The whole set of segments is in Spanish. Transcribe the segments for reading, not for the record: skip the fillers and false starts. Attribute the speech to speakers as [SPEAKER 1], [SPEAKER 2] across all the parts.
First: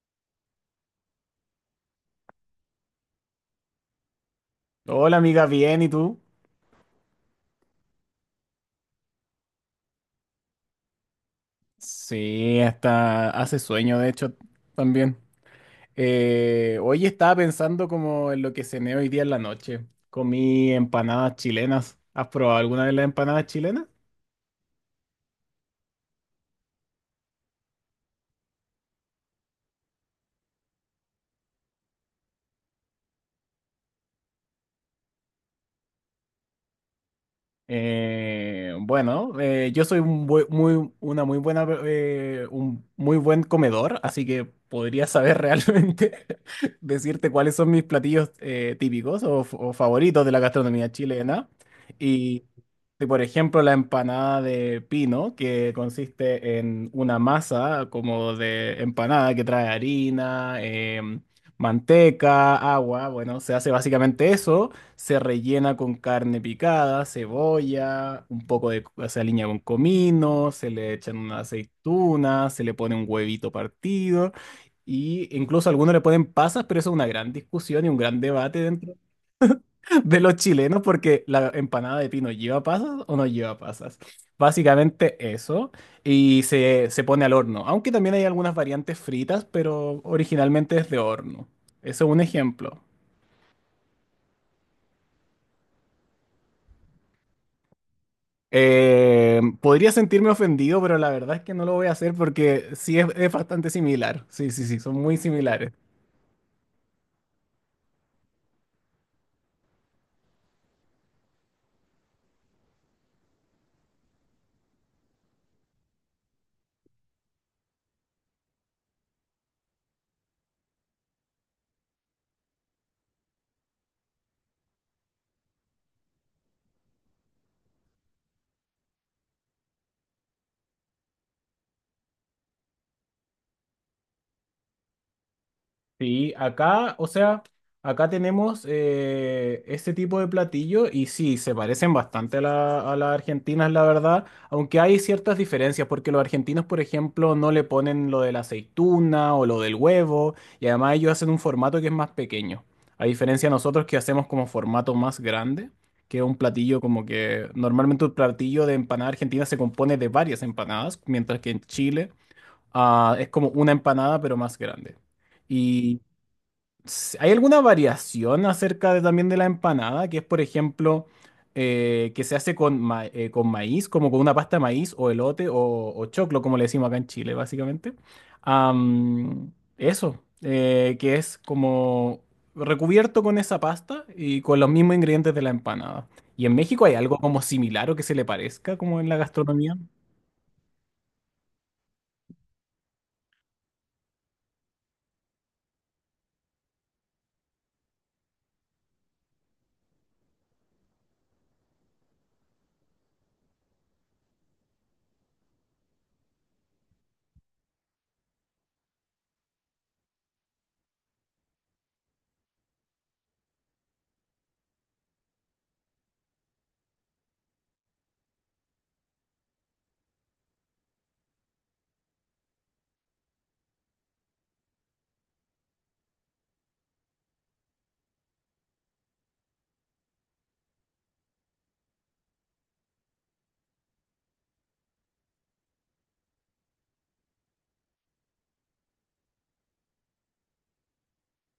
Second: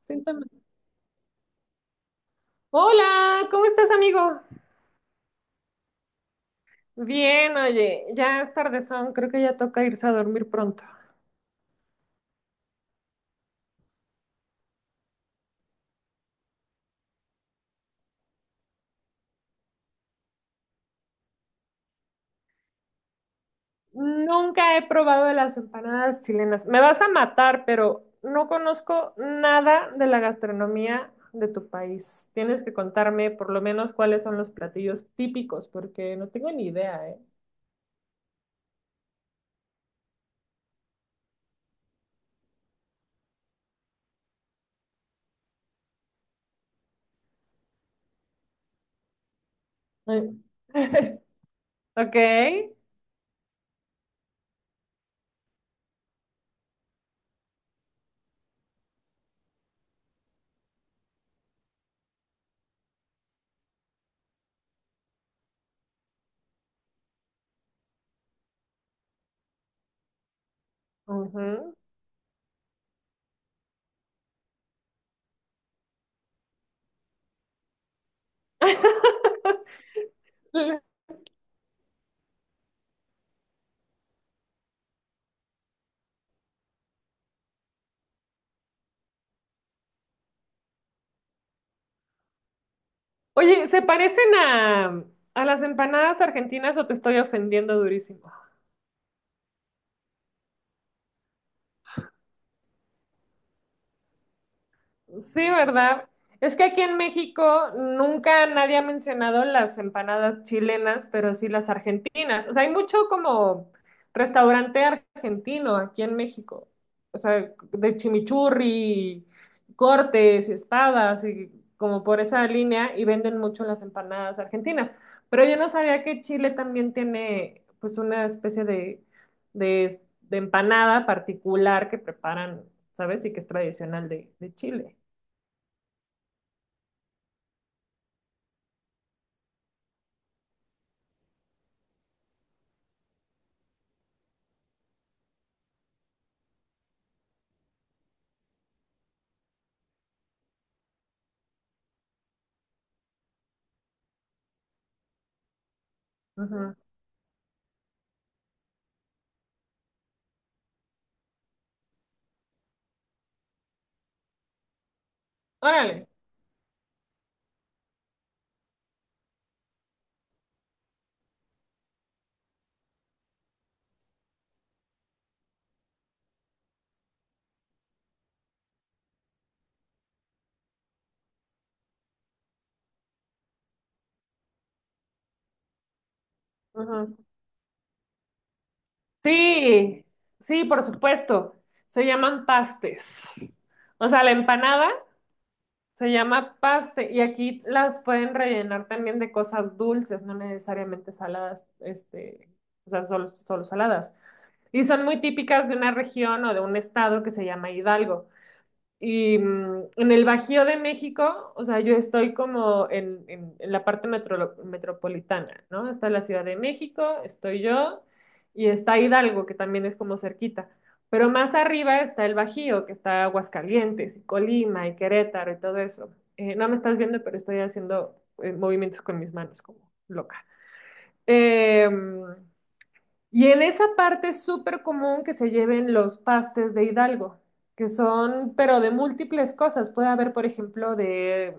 [SPEAKER 1] Síntoma. Hola, ¿cómo estás, amigo?
[SPEAKER 2] Hola amiga, bien, ¿y tú?
[SPEAKER 1] Bien, oye, ya es tardezón, creo que ya toca irse a dormir pronto.
[SPEAKER 2] Sí, hasta hace sueño, de hecho, también. Hoy estaba pensando como en lo que cené hoy día en la noche. Comí empanadas chilenas. ¿Has probado alguna de las empanadas chilenas?
[SPEAKER 1] Nunca he probado las empanadas chilenas. Me vas a matar, pero no conozco nada de la gastronomía de tu país. Tienes que contarme por lo menos cuáles son los platillos típicos, porque no tengo ni idea, ¿eh?
[SPEAKER 2] Bueno, yo soy muy, una muy buena, un muy buen comedor, así que podría saber realmente decirte cuáles son mis platillos típicos o favoritos de
[SPEAKER 1] Ay.
[SPEAKER 2] la gastronomía chilena.
[SPEAKER 1] Ok.
[SPEAKER 2] Y, por ejemplo, la empanada de pino, que consiste en una masa como de empanada que trae harina, manteca, agua. Bueno, se hace básicamente eso. Se rellena con carne picada, cebolla, un poco de, se aliña con comino, se le echan una
[SPEAKER 1] Ujú.
[SPEAKER 2] aceituna, se le pone un huevito partido y incluso algunos le ponen pasas, pero eso es una gran discusión y un gran debate dentro de los chilenos porque la empanada de pino lleva pasas o no lleva pasas. Básicamente eso y se pone al horno, aunque también hay algunas variantes fritas, pero originalmente es de horno. Eso es un ejemplo.
[SPEAKER 1] Oye, ¿se parecen a las empanadas argentinas o te estoy ofendiendo durísimo?
[SPEAKER 2] Podría sentirme ofendido, pero la verdad es que no lo voy a hacer porque sí es bastante similar. Sí, sí, sí, son muy
[SPEAKER 1] Sí,
[SPEAKER 2] similares.
[SPEAKER 1] ¿verdad? Es que aquí en México nunca nadie ha mencionado las empanadas chilenas, pero sí las argentinas. O sea, hay mucho como restaurante argentino aquí en México. O sea, de chimichurri, cortes, espadas y como por esa línea y venden mucho las empanadas argentinas. Pero yo no sabía que Chile también tiene pues una especie de, de empanada particular que preparan, ¿sabes? Y que es tradicional de Chile.
[SPEAKER 2] Sí, acá, o sea, acá tenemos este tipo de platillo y sí, se parecen bastante a a las argentinas, la verdad, aunque hay ciertas diferencias, porque los argentinos, por ejemplo, no le ponen lo de la aceituna o lo del huevo, y además ellos hacen un formato que es más pequeño, a diferencia de nosotros que hacemos como formato más grande, que es un
[SPEAKER 1] Ujú.
[SPEAKER 2] platillo como que normalmente un platillo de empanada argentina se compone de varias empanadas, mientras que en Chile ah, es como una empanada pero más grande. Y
[SPEAKER 1] Órale.
[SPEAKER 2] ¿hay alguna variación acerca de, también de la empanada? Que es, por ejemplo, que se hace con, con maíz, como con una pasta de maíz o elote o choclo, como le decimos acá en Chile, básicamente. Am, eso, que es como recubierto con esa pasta y con los mismos ingredientes de la empanada. ¿Y en México hay
[SPEAKER 1] Ujú.
[SPEAKER 2] algo como similar o que se le parezca como en la gastronomía?
[SPEAKER 1] Sí, sí, por supuesto. Se llaman pastes. O sea, la empanada se llama paste y aquí las pueden rellenar también de cosas dulces, no necesariamente saladas, este, o sea, solo saladas. Y son muy típicas de una región o de un estado que se llama Hidalgo. Y en el Bajío de México, o sea, yo estoy como en, en la parte metropolitana, ¿no? Está la Ciudad de México, estoy yo, y está Hidalgo, que también es como cerquita. Pero más arriba está el Bajío, que está Aguascalientes, y Colima, y Querétaro, y todo eso. No me estás viendo, pero estoy haciendo movimientos con mis manos como loca. Em, y en esa parte es súper común que se lleven los pastes de Hidalgo, que son, pero de múltiples cosas. Puede haber, por ejemplo, de,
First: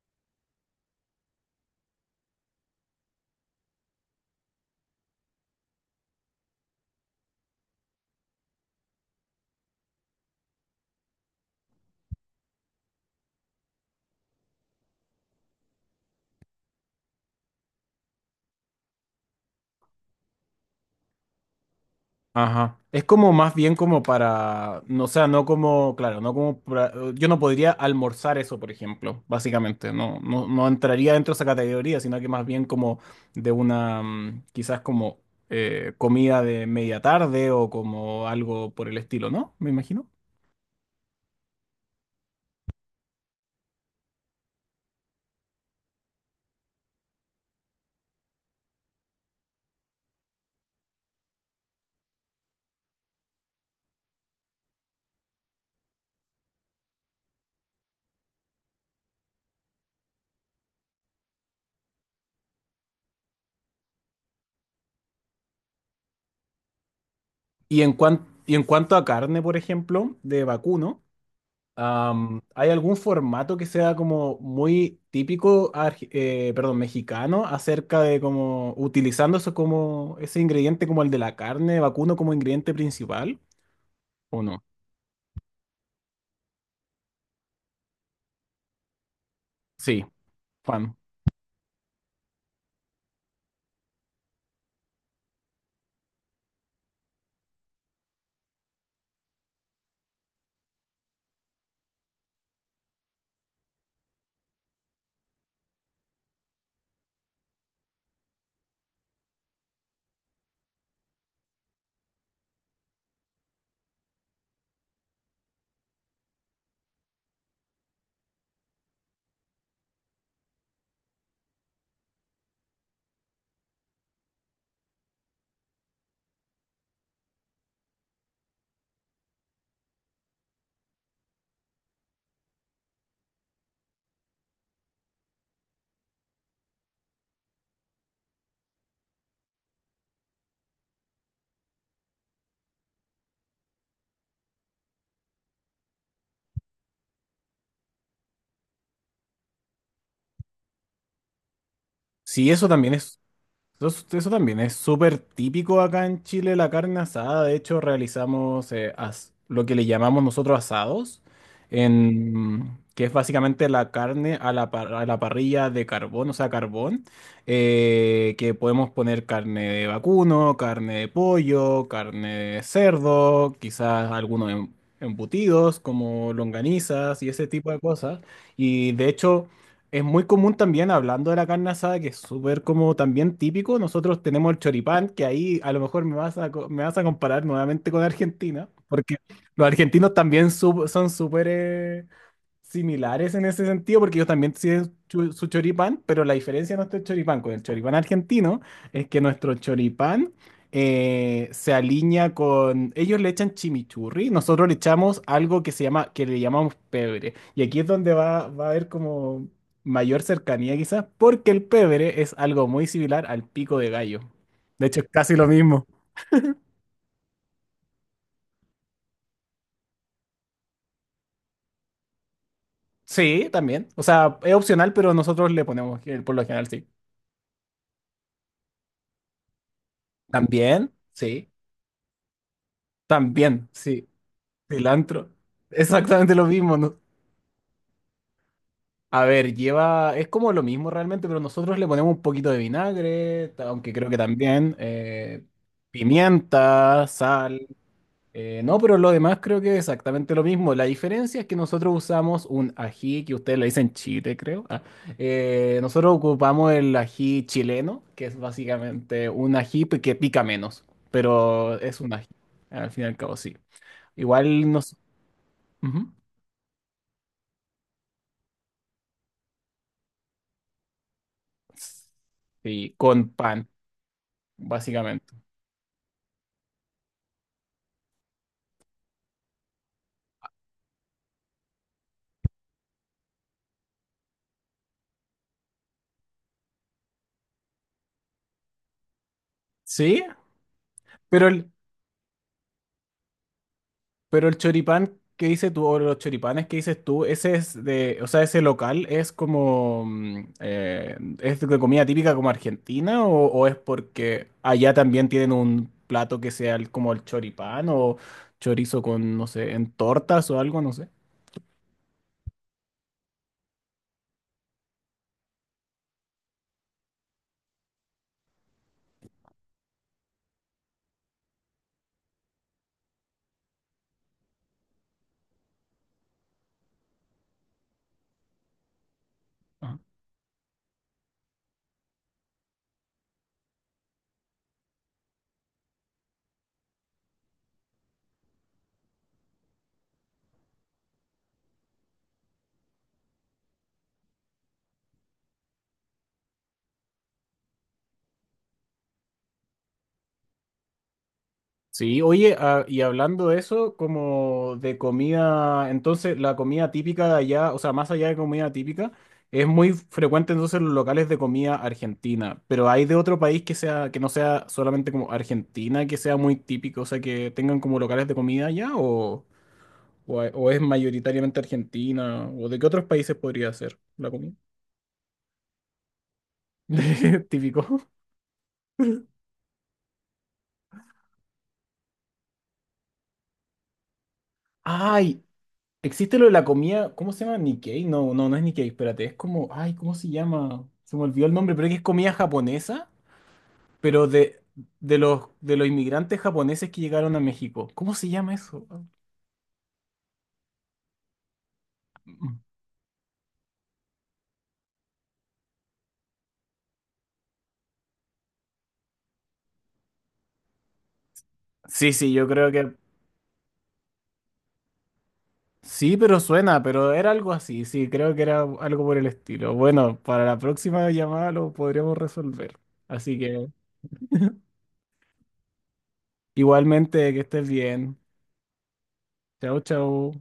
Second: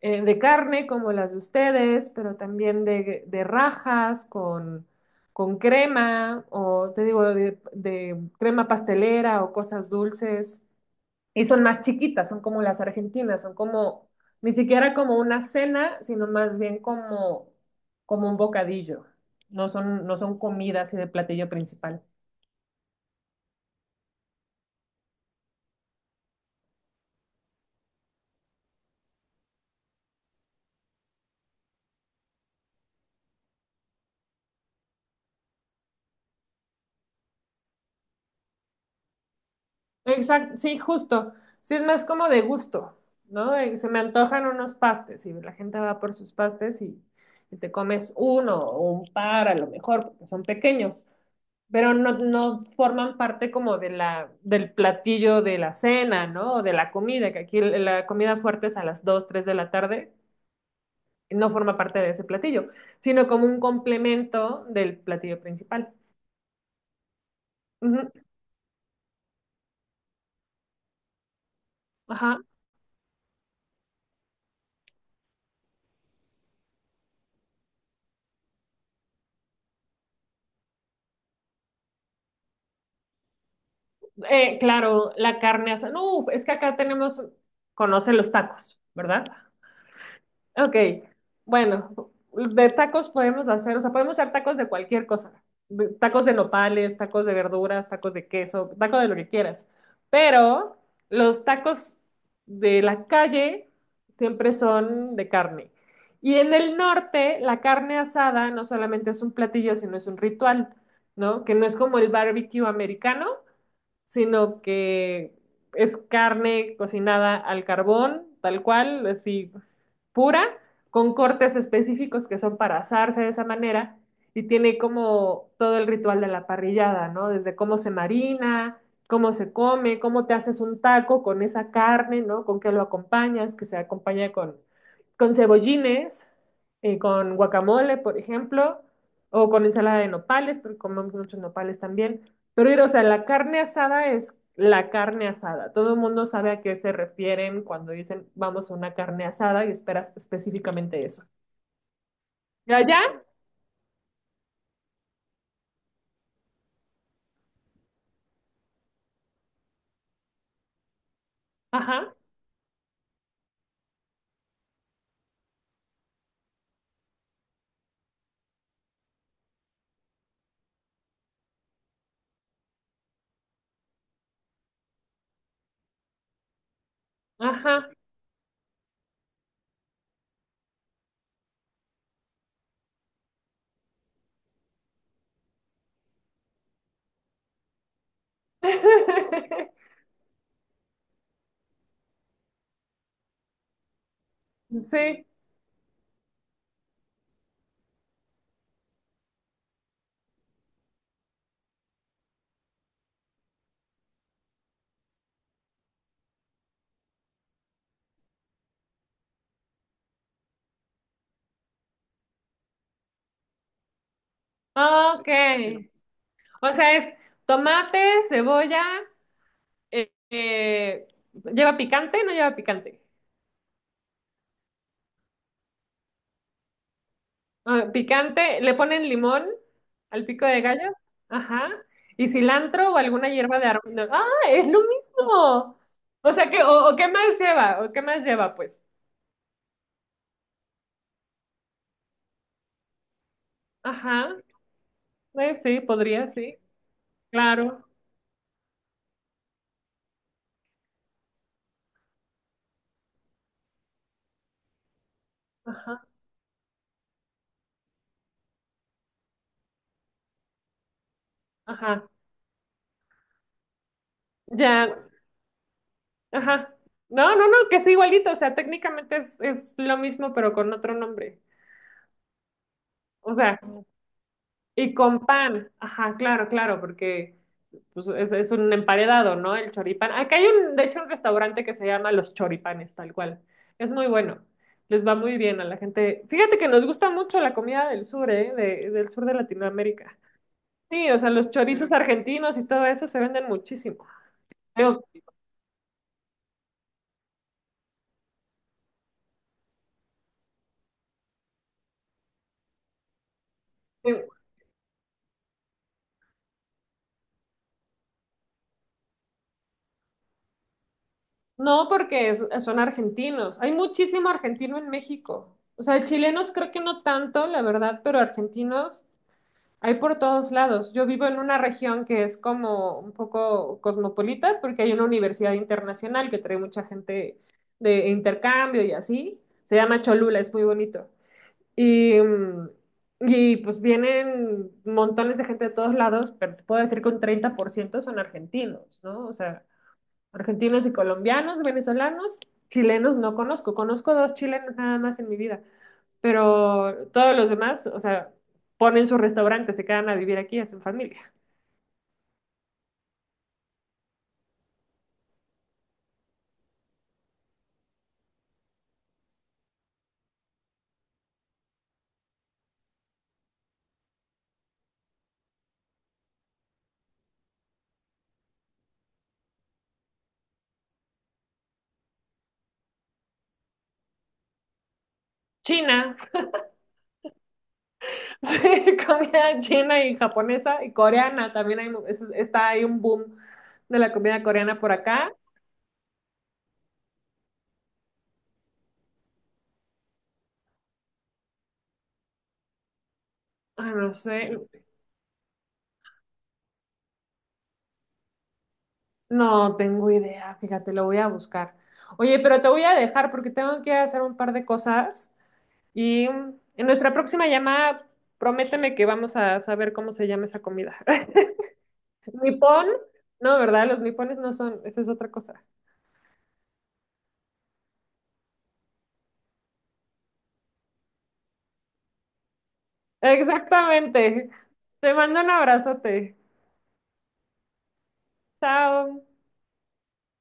[SPEAKER 1] eh, de carne, como las de ustedes, pero también de rajas con crema, o te digo, de crema pastelera o cosas dulces. Y son más chiquitas, son como las argentinas, son como, ni siquiera como una cena, sino más bien como, como un bocadillo. No son comida así de platillo principal.
[SPEAKER 2] Ajá. Es como más bien como para, no, o sea, no como, claro, no como, yo no podría almorzar eso, por ejemplo, básicamente, no, no, no entraría dentro de esa categoría, sino que más bien como de una, mm, quizás como comida de media tarde o como algo por el estilo, ¿no? Me imagino.
[SPEAKER 1] Exacto, sí, justo. Sí, es más como de gusto, ¿no? Se me antojan unos pastes y la gente va por sus pastes y te comes uno o un par a lo mejor, porque son pequeños, pero no forman parte como de la, del platillo de la cena, ¿no? O de la comida, que aquí la comida fuerte es a las 2 3 de la tarde, y no forma parte de ese platillo, sino como un complemento del platillo principal.
[SPEAKER 2] Y
[SPEAKER 1] Ujú,
[SPEAKER 2] y en cuanto a carne, por ejemplo, de vacuno.
[SPEAKER 1] ajá.
[SPEAKER 2] ¿Hay algún formato que sea como muy típico, perdón, mexicano, acerca de como utilizando eso como ese ingrediente como el de la carne vacuno como ingrediente principal? ¿O no?
[SPEAKER 1] Claro, la carne asada. No, uf, es que acá tenemos, conoce los tacos, ¿verdad?
[SPEAKER 2] Sí,
[SPEAKER 1] Ok,
[SPEAKER 2] fan.
[SPEAKER 1] bueno, de tacos podemos hacer, o sea, podemos hacer tacos de cualquier cosa. Tacos de nopales, tacos de verduras, tacos de queso, tacos de lo que quieras. Pero los tacos de la calle siempre son de carne. Y en el norte, la carne asada no solamente es un platillo, sino es un ritual, ¿no? Que no es como el barbecue americano, sino que es carne cocinada al carbón, tal cual, así pura, con cortes específicos que son para asarse de esa manera, y tiene como todo el ritual de la parrillada, ¿no? Desde cómo se marina, cómo se come, cómo te haces un taco con esa carne, ¿no? Con qué lo acompañas, que se acompaña con cebollines, con guacamole, por ejemplo, o con ensalada de nopales, porque comemos muchos nopales también. Pero, ir, o sea, la carne asada es la carne asada. Todo el mundo sabe a qué se refieren cuando dicen vamos a una carne asada y esperas específicamente eso.
[SPEAKER 2] Sí, eso
[SPEAKER 1] ¿Y
[SPEAKER 2] también es
[SPEAKER 1] allá?
[SPEAKER 2] eso, eso también es súper típico acá en Chile, la carne asada. De hecho, realizamos lo que le llamamos nosotros asados,
[SPEAKER 1] Ajá,
[SPEAKER 2] en, que es básicamente la carne a a la parrilla de carbón, o sea, carbón, que podemos poner carne de vacuno, carne de pollo, carne de cerdo, quizás algunos embutidos como longanizas y ese tipo de
[SPEAKER 1] ajá.
[SPEAKER 2] cosas. Y de hecho… Es muy común también, hablando de la carne asada, que es súper como también típico, nosotros tenemos el choripán, que ahí a lo mejor me vas me vas a comparar nuevamente con Argentina, porque los argentinos también son súper similares en ese sentido, porque ellos también tienen
[SPEAKER 1] Sí,
[SPEAKER 2] su choripán, pero la diferencia de nuestro choripán con el choripán argentino es que nuestro choripán se alinea con… Ellos le echan chimichurri, nosotros le echamos algo que se llama, que le llamamos pebre. Y aquí es donde va a haber como mayor cercanía quizás, porque el pebre es algo muy similar al pico de gallo. De hecho, es casi lo mismo.
[SPEAKER 1] ok. O sea, es tomate, cebolla, eh, eh, ¿lleva picante? ¿No lleva picante?
[SPEAKER 2] Sí, también. O sea, es opcional, pero nosotros le ponemos, por lo general, sí.
[SPEAKER 1] Ah, picante, le ponen limón al pico de gallo,
[SPEAKER 2] También, sí.
[SPEAKER 1] ajá, y cilantro o alguna hierba de
[SPEAKER 2] También,
[SPEAKER 1] arroz, ¿no?
[SPEAKER 2] sí,
[SPEAKER 1] Ah, es lo
[SPEAKER 2] cilantro.
[SPEAKER 1] mismo. O
[SPEAKER 2] Exactamente lo
[SPEAKER 1] sea que,
[SPEAKER 2] mismo,
[SPEAKER 1] o
[SPEAKER 2] ¿no?
[SPEAKER 1] qué más lleva, o qué más lleva, pues.
[SPEAKER 2] A ver, lleva, es como lo mismo realmente, pero nosotros le ponemos un poquito de vinagre, aunque creo que
[SPEAKER 1] Ajá,
[SPEAKER 2] también
[SPEAKER 1] sí, podría, sí,
[SPEAKER 2] pimienta, sal.
[SPEAKER 1] claro.
[SPEAKER 2] No, pero lo demás creo que es exactamente lo mismo. La diferencia es que nosotros usamos un ají, que ustedes le dicen chile, creo. Ah,
[SPEAKER 1] Ajá,
[SPEAKER 2] nosotros ocupamos el ají chileno, que es básicamente un ají que pica menos, pero es
[SPEAKER 1] ajá,
[SPEAKER 2] un ají, al fin y al cabo, sí. Igual
[SPEAKER 1] ya,
[SPEAKER 2] nos… Ujú.
[SPEAKER 1] ajá. No, no, no, que es igualito, o sea, técnicamente es lo mismo, pero con otro nombre.
[SPEAKER 2] Sí, con
[SPEAKER 1] O sea,
[SPEAKER 2] pan,
[SPEAKER 1] y con
[SPEAKER 2] básicamente.
[SPEAKER 1] pan, ajá, claro, claro, porque pues, es un emparedado, ¿no? El choripán. Acá hay un, de hecho, un restaurante que se llama Los Choripanes, tal cual. Es muy bueno. Les va muy bien a la gente. Fíjate que nos gusta mucho la comida del sur, ¿eh? Del sur de Latinoamérica.
[SPEAKER 2] Sí,
[SPEAKER 1] Sí, o sea,
[SPEAKER 2] pero
[SPEAKER 1] los chorizos argentinos y todo eso se venden muchísimo.
[SPEAKER 2] pero el
[SPEAKER 1] Digo,
[SPEAKER 2] choripán que dices tú, o los choripanes que dices tú, ese es de, o sea, ese local es como, mm, es de comida típica como argentina, o es
[SPEAKER 1] eh,
[SPEAKER 2] porque allá también tienen un plato que sea como el choripán o chorizo con, no sé, en tortas o algo, no sé.
[SPEAKER 1] no porque son argentinos. Hay muchísimo argentino en México. O sea, chilenos creo que no tanto, la verdad, pero argentinos. Hay por todos lados. Yo vivo en una región que es como un poco cosmopolita porque hay una universidad internacional que trae mucha gente de intercambio y así. Se
[SPEAKER 2] Ah.
[SPEAKER 1] llama Cholula, es muy bonito. Y, y pues vienen montones de gente de todos lados, pero te puedo decir que un 30% son argentinos, ¿no? O sea, argentinos y colombianos, venezolanos, chilenos no conozco. Conozco dos chilenos nada más en mi vida, pero todos los demás, o sea, ponen sus restaurantes, se quedan a vivir aquí, hacen familia.
[SPEAKER 2] Sí, oye, ah, y hablando de eso, como de comida, entonces la comida típica de allá, o sea, más allá de comida típica, es muy frecuente entonces en los locales de comida argentina, pero hay de otro país que sea, que no sea solamente como Argentina, que sea muy típico, o sea, que tengan como locales de comida allá, o es mayoritariamente Argentina, o de qué otros países podría ser la comida
[SPEAKER 1] China,
[SPEAKER 2] típico.
[SPEAKER 1] sí, comida china y japonesa y coreana, también hay, está ahí un boom de la comida coreana por acá.
[SPEAKER 2] Ay, existe lo de la comida, ¿cómo se llama? Nikkei. No, no, no es Nikkei, espérate. Es como, ay, ¿cómo se llama? Se me olvidó el nombre, pero es que es comida japonesa,
[SPEAKER 1] Ah, no
[SPEAKER 2] pero
[SPEAKER 1] sé,
[SPEAKER 2] de, de los inmigrantes japoneses que llegaron a México. ¿Cómo se llama eso?
[SPEAKER 1] no tengo idea, fíjate, lo voy a buscar. Oye, pero te voy a dejar porque tengo que hacer un par de cosas y en nuestra próxima llamada, prométeme que vamos a saber cómo se llama esa comida.
[SPEAKER 2] Sí, sí, yo creo
[SPEAKER 1] Nipón,
[SPEAKER 2] que
[SPEAKER 1] no, ¿verdad? Los nipones no son, esa es otra cosa.
[SPEAKER 2] sí, pero suena, pero era algo así. Sí, creo que era algo por el estilo. Bueno, para la próxima llamada lo podríamos resolver. Así que
[SPEAKER 1] Exactamente. Te mando un abrazote.
[SPEAKER 2] igualmente, que estés bien.
[SPEAKER 1] Chao.
[SPEAKER 2] Chao, chao.